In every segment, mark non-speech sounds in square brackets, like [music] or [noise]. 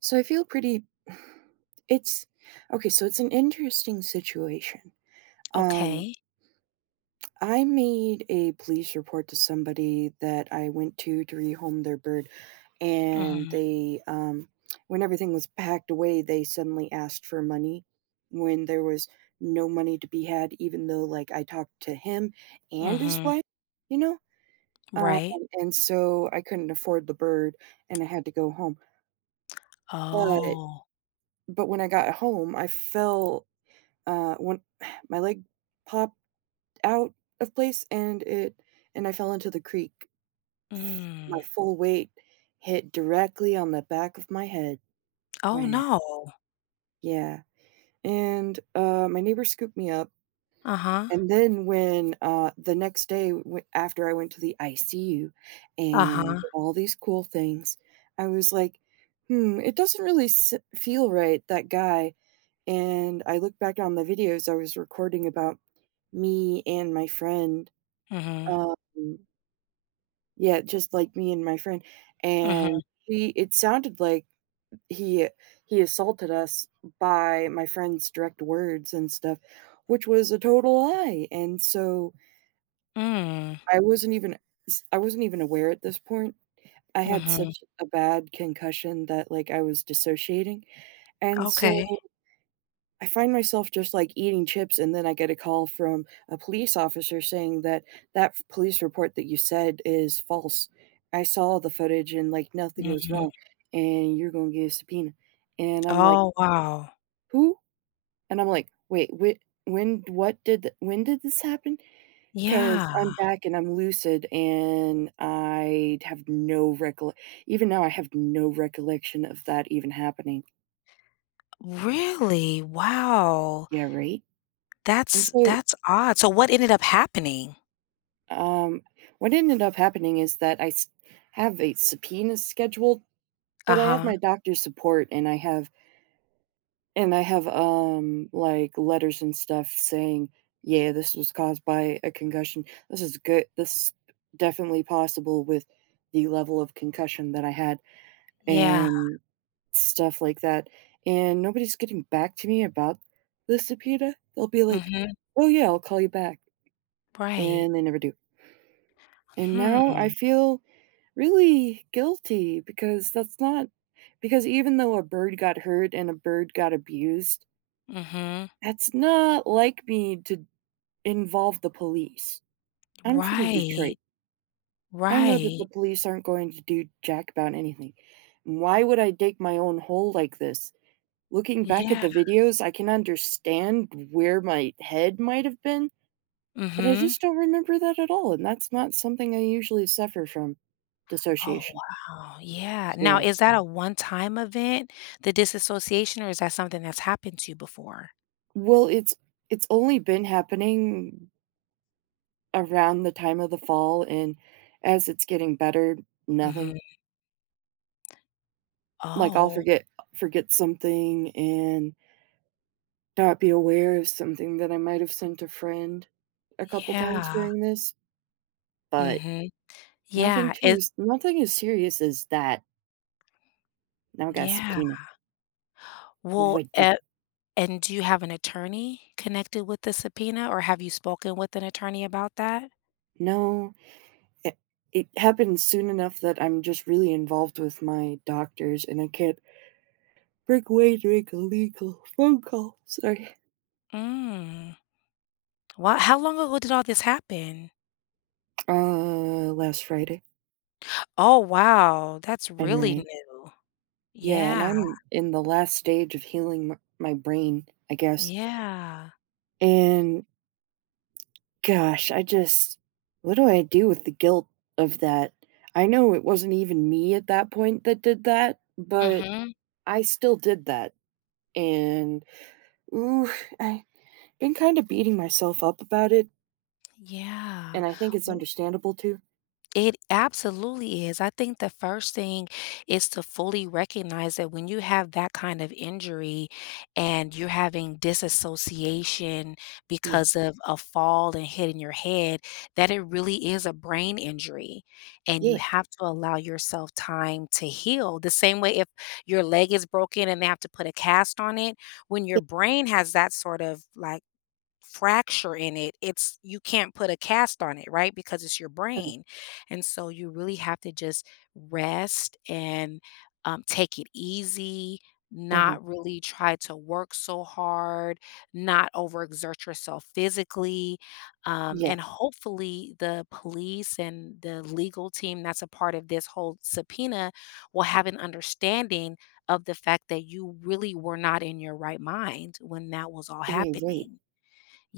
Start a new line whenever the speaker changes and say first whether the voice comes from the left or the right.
right: So I feel pretty [sighs] it's okay, so it's an interesting situation. Um,
left: Okay.
right: I made a police report to somebody that I went to rehome their bird, and
left: Mhm,
right: they, when everything was packed away, they suddenly asked for money when there was no money to be had, even though, like, I talked to him and his
left: mhm,
right: wife, you know? Um,
left: right.
right: and so I couldn't afford the bird and I had to go home. But
left: Oh.
right: but when I got home, I felt one [sighs] my leg popped out of place and it and I fell into the creek. My
left: Mm.
right: full weight hit directly on the back of my head.
left: Oh,
right: Wow.
left: no.
right: Yeah. And my neighbor scooped me up.
left: Uh-huh,
right: And then when the next day after I went to the ICU and
left: uh-huh.
right: all these cool things, I was like, hmm, it doesn't really feel right, that guy. And I looked back on the videos I was recording about me and my friend.
left: Mhm,
right: Um, yeah, just like me and my friend,
left: mhm,
right: and he it sounded like he he assaulted us by my friend's direct words and stuff, which was a total lie, and so
left: mm,
right: I wasn't even s I wasn't even aware at this point. I had
left: mhm.
right: such a bad concussion that, like, I was dissociating, and so
left: Okay.
right: I find myself just, like, eating chips, and then I get a call from a police officer saying that, "That f police report that you said is false. I saw the footage and, like, nothing was
left: Mhm.
right: wrong, and you're gonna get a subpoena." And I'm like,
left: Oh, wow.
right: "Who?" And I'm like, "Wait, when did this happen? Because 'Cause I'm
left: Yeah.
right: back and I'm lucid, and I have no recolle even now, I have no recollection of that even happening.
left: Really? Wow.
right: Yeah, right? And
left: That's
right: so
left: that's odd. So what ended up happening?
right: Um, what ended up happening is that I s have a subpoena scheduled, but I have
left: Uh-huh.
right: my doctor's support and I have and I have, like, letters and stuff saying, "Yeah, this was caused by a concussion. This is definitely possible with the level of concussion that I had,"
left: Yeah.
right: and stuff like that, and nobody's getting back to me about the subpoena. They'll be like,
left: Mhm.
right: "Oh, yeah, I'll call you back,"
left: Right.
right: and they never do. And now I
left: Hmm.
right: feel really guilty because that's not because even though a bird got hurt and a bird got abused,
left: Mhm.
right: that's not like me to involve the police. I'm from
left: Right.
right: Detroit. I know that the
left: Right.
right: police aren't going to do jack about anything. Why would I dig my own hole like this? Looking back at
left: Yeah.
right: the videos, I can understand where my head might have been, but I
left: Mhm.
right: just don't remember that at all. And that's not something I usually suffer from
left: Oh,
right: dissociation.
left: wow. Yeah. Now,
right: Yeah.
left: is that a one-time event, the disassociation, or is that something that's happened to you before?
right: Well, it's only been happening around the time of the fall, and as it's getting better,
left: Mhm.
right: nothing. Like I'll
left: Oh,
right: forget something and not be aware of something that I might have sent a friend a couple times
left: yeah.
right: during this, but
left: Mhm. Yeah, it
right: nothing as serious as that. Now I got a
left: yeah.
right: subpoena. What
left: Well,
right: do I do?
left: a and do you have an attorney connected with the subpoena, or have you spoken with an attorney about that?
right: No, it, it happens soon enough that I'm just really involved with my doctors, and I can't break away to make a legal phone call. Sorry.
left: Mm. Wow, how long ago did all this happen?
right: Last Friday.
left: Oh, wow. That's
right: I know,
left: really
right: right.
left: new.
right: Yeah, and
left: Yeah.
right: I'm in the last stage of healing m my brain, I guess,
left: Yeah.
right: and gosh, I just what do I do with the guilt of that? I know it wasn't even me at that point that did that, but
left: Mhm.
right: I still did that, and ooh, I have been kinda beating myself up about it,
left: Yeah.
right: and I think it's understandable too.
left: It absolutely is. I think the first thing is to fully recognize that when you have that kind of injury and you're having disassociation
right: Yeah,
left: because of a fall and hitting your head, that it really is a brain injury. And you
right: yeah,
left: have to allow yourself time to heal. The same way if your leg is broken and they have to put a cast on it, when your
right: yeah,
left: brain has that sort of like fracture in it, it's you can't put a cast on it, right? Because it's your
right: uh-huh,
left: brain. And so you really have to just rest and take it easy,
right: uh-huh,
left: not really try to work so hard, not overexert yourself physically. Um,
right: yeah,
left: and hopefully, the police and the legal team that's a part of this whole subpoena will have an understanding of the fact that you really were not in your right mind when that was all
right: right, right,
left: happening.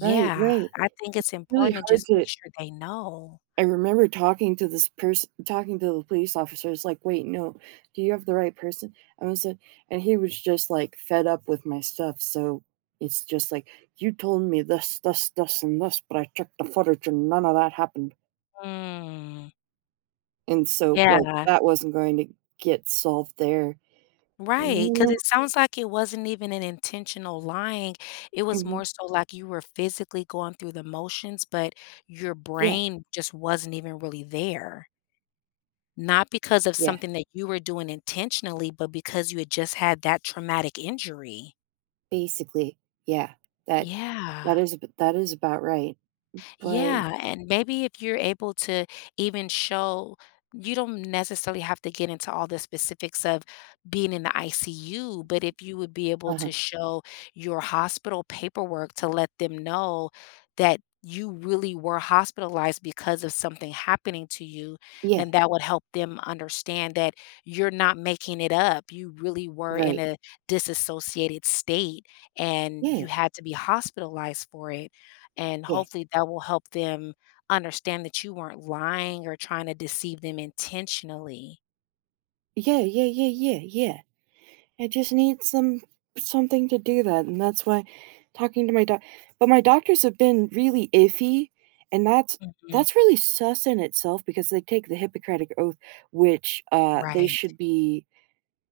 right: right, right.
left: I think it's
right: Really
left: important to
right: hard
left: just
right: to.
left: make sure they know.
right: I remember talking to this person, talking to the police officer. It's like, wait, no, do you have the right person? I was said, and he was just like fed up with my stuff. So it's just like, you told me this, this, this, and this, but I checked the footage and none of that happened.
left: Mm,
right: And so, like,
left: yeah,
right: that wasn't going to get solved there. And I
left: right. Because
right: remember-
left: it sounds like it wasn't even an intentional lying, it was more
right: mhm.
left: so like you were physically going through the motions, but your
right: Yeah,
left: brain just wasn't even really there. Not because of
right: yeah,
left: something that you were doing intentionally, but because you had just had that traumatic injury.
right: basically, yeah, that
left: Yeah.
right: that is that is about right. But
left: Yeah, and maybe if you're able to even show you don't necessarily have to get into all the specifics of being in the ICU, but if you would be able
right: uh
left: to
right: huh,
left: show your hospital paperwork to let them know that you really were hospitalized because of something happening to you,
right: yeah,
left: then that would help them understand that you're not making it up. You really were in
right: right,
left: a disassociated state and you
right: yeah,
left: had to be hospitalized for it. And
right: yeah,
left: hopefully that will help them understand that you weren't lying or trying to deceive them intentionally.
right: yeah, yeah, yeah, yeah, yeah. I just need some something to do that, and that's why talking to my doc but my doctors have been really iffy, and
left: Mhm.
right: that's really sus in itself because they take the Hippocratic Oath, which, they
left: Right,
right: should be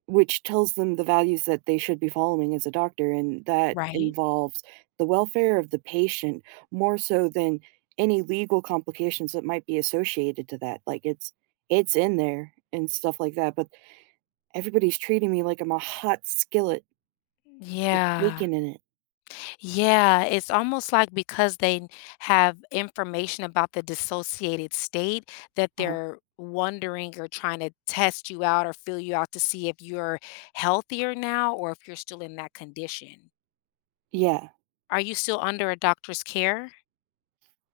right: which tells them the values that they should be following as a doctor, and that
left: right.
right: involves the welfare of the patient more so than any legal complications that might be associated to that, like, it's in there and stuff like that, but everybody's treating me like I'm a hot skillet with
left: Yeah.
right: bacon in it.
left: Yeah, it's almost like because they have information about the dissociated state that
right: Uh-huh.
left: they're wondering or trying to test you out or feel you out to see if you're healthier now or if you're still in that condition.
right: Yeah.
left: Are you still under a doctor's care?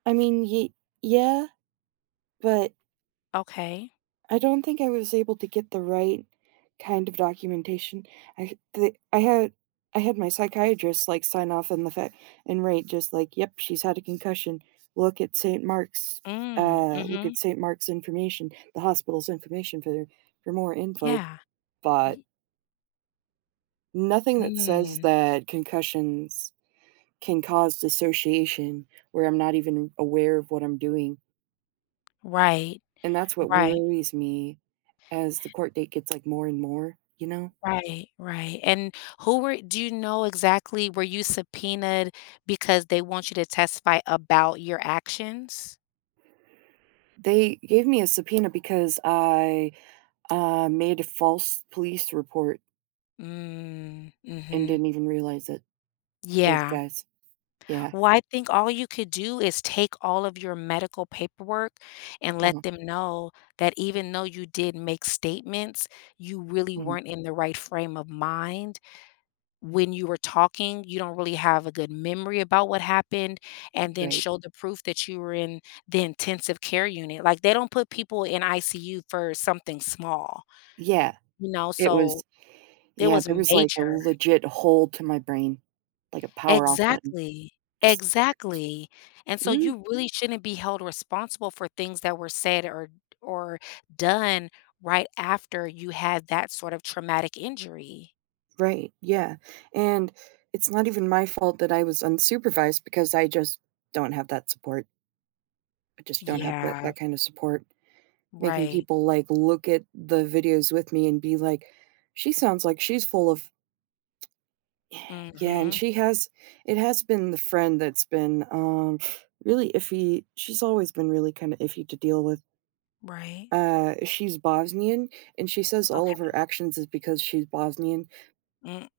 right: I mean, ye yeah, but
left: Okay.
right: I don't think I was able to get the right kind of documentation. I the I had I had my psychiatrist, like, sign off on the fact and rate just like, "Yep, she's had a concussion. Look at St. Mark's,
left: Mm, mm,
right: look
left: mhm.
right: at St. Mark's information, the hospital's information for more info,"
left: Yeah.
right: but
left: Y
right: nothing that says
left: mm.
right: that concussions can cause dissociation where I'm not even aware of what I'm doing.
left: Right,
right: And that's what
left: right,
right: worries me as the court date gets, like, more and more, you know?
left: right, right, and who were do you know exactly were you subpoenaed because they want you to testify about your actions?
right: They gave me a subpoena because I made a false police report
left: Mm,
right: and
left: mhm.
right: didn't even realize it. Those
left: Yeah.
right: guys. Yeah.
left: Well, I think all you could do is take all of your medical paperwork and let
right: Uh-huh.
left: them know that even though you did make statements, you really
right: Mhm.
left: weren't in the right frame of mind when you were talking, you don't really have a good memory about what happened, and then
right: Right.
left: show the proof that you were in the intensive care unit. Like, they don't put people in ICU for something small,
right: Yeah.
left: you know,
right: It
left: so
right: was
left: it
right: Yeah,
left: was
right: there was, like, a
left: major.
right: legit hole to my brain, like a power off button.
left: Exactly.
right: Just
left: Exactly. And so
right: mm,
left: you really shouldn't be held responsible for things that were said or done right after you had that sort of traumatic injury.
right: right, yeah, and it's not even my fault that I was unsupervised because I just don't have that support. I just don't have
left: Yeah,
right: that kind of support. Making
left: right.
right: people, like, look at the videos with me and be like, "She sounds like she's full of" yeah, and
left: Mhm,
right: she has it has been the friend that's been, really iffy. She's always been really kinda iffy to deal with.
left: right.
right: She's Bosnian, and she says all of her actions is because she's Bosnian,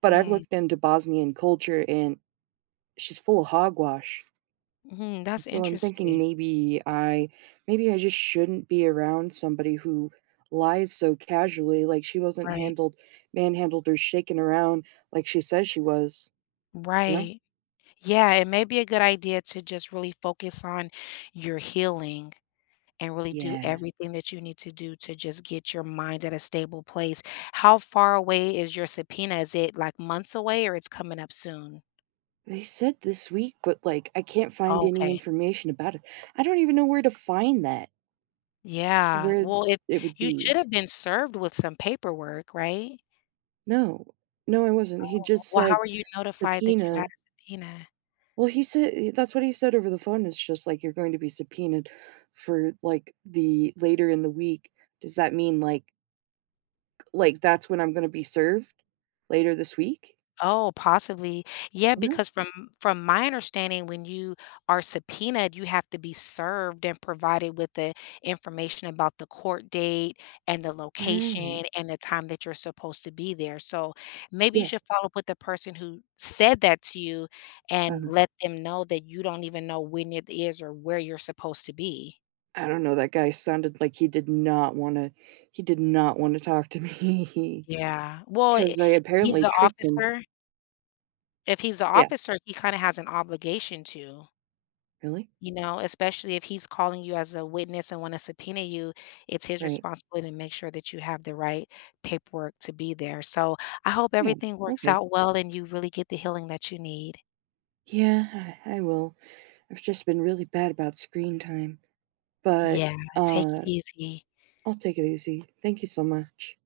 right: but I've looked into Bosnian culture, and she's full of hogwash.
left: Mhm, that's
right: So I'm thinking
left: interesting.
right: maybe I just shouldn't be around somebody who lies so casually, like she wasn't
left: Right.
right: handled manhandled or shaken around like she says she was, you know?
left: Right. Yeah, it may be a good idea to just really focus on your healing and really do
right: Yeah.
left: everything that you need to do to just get your mind at a stable place. How far away is your subpoena? Is it like months away or it's coming up soon?
right: They said this week, but like I can't find any
left: Okay.
right: information about it. I don't even know where to find that,
left: Yeah.
right: where
left: Well, if
right: it would
left: you should
right: be.
left: have been served with some paperwork, right?
right: No, no, I wasn't. He just
left: Well, how
right: said
left: are you notified that you had
right: subpoena.
left: a subpoena?
right: Well, he said that's what he said over the phone. It's just like, "You're going to be subpoenaed for, like, the later in the week." Does that mean, like, that's when I'm gonna be served? Later this week?
left: Oh, possibly. Yeah,
right: You know?
left: because from my understanding, when you are subpoenaed, you have to be served and provided with the information about the court date and the location
right: Right.
left: and the time that you're supposed to be there. So maybe you
right: Yeah,
left: should follow up with the person who said that to you and
right: uh-huh.
left: let them know that you don't even know when it is or where you're supposed to be.
right: I don't know, that guy sounded like he did not wanna he did not wanna talk to me
left: Yeah.
right: [laughs]
left: Well, I
right: because I
left: he's
right: apparently
left: the
right: tricked him.
left: officer. If he's the
right: Yeah.
left: officer, he kind of has an obligation to.
right: Really?
left: You know, especially if he's calling you as a witness and wanna subpoena you, it's his
right: Right.
left: responsibility to make sure that you have the right paperwork to be there. So, I hope
right: Yeah.
left: everything works
right: Okay.
left: out well and you really get the healing that you need.
right: Yeah, I will. I've just been really bad about screen time, but,
left: Yeah, take it
right: uh
left: easy.
right: I'll take it easy. Thank you so much.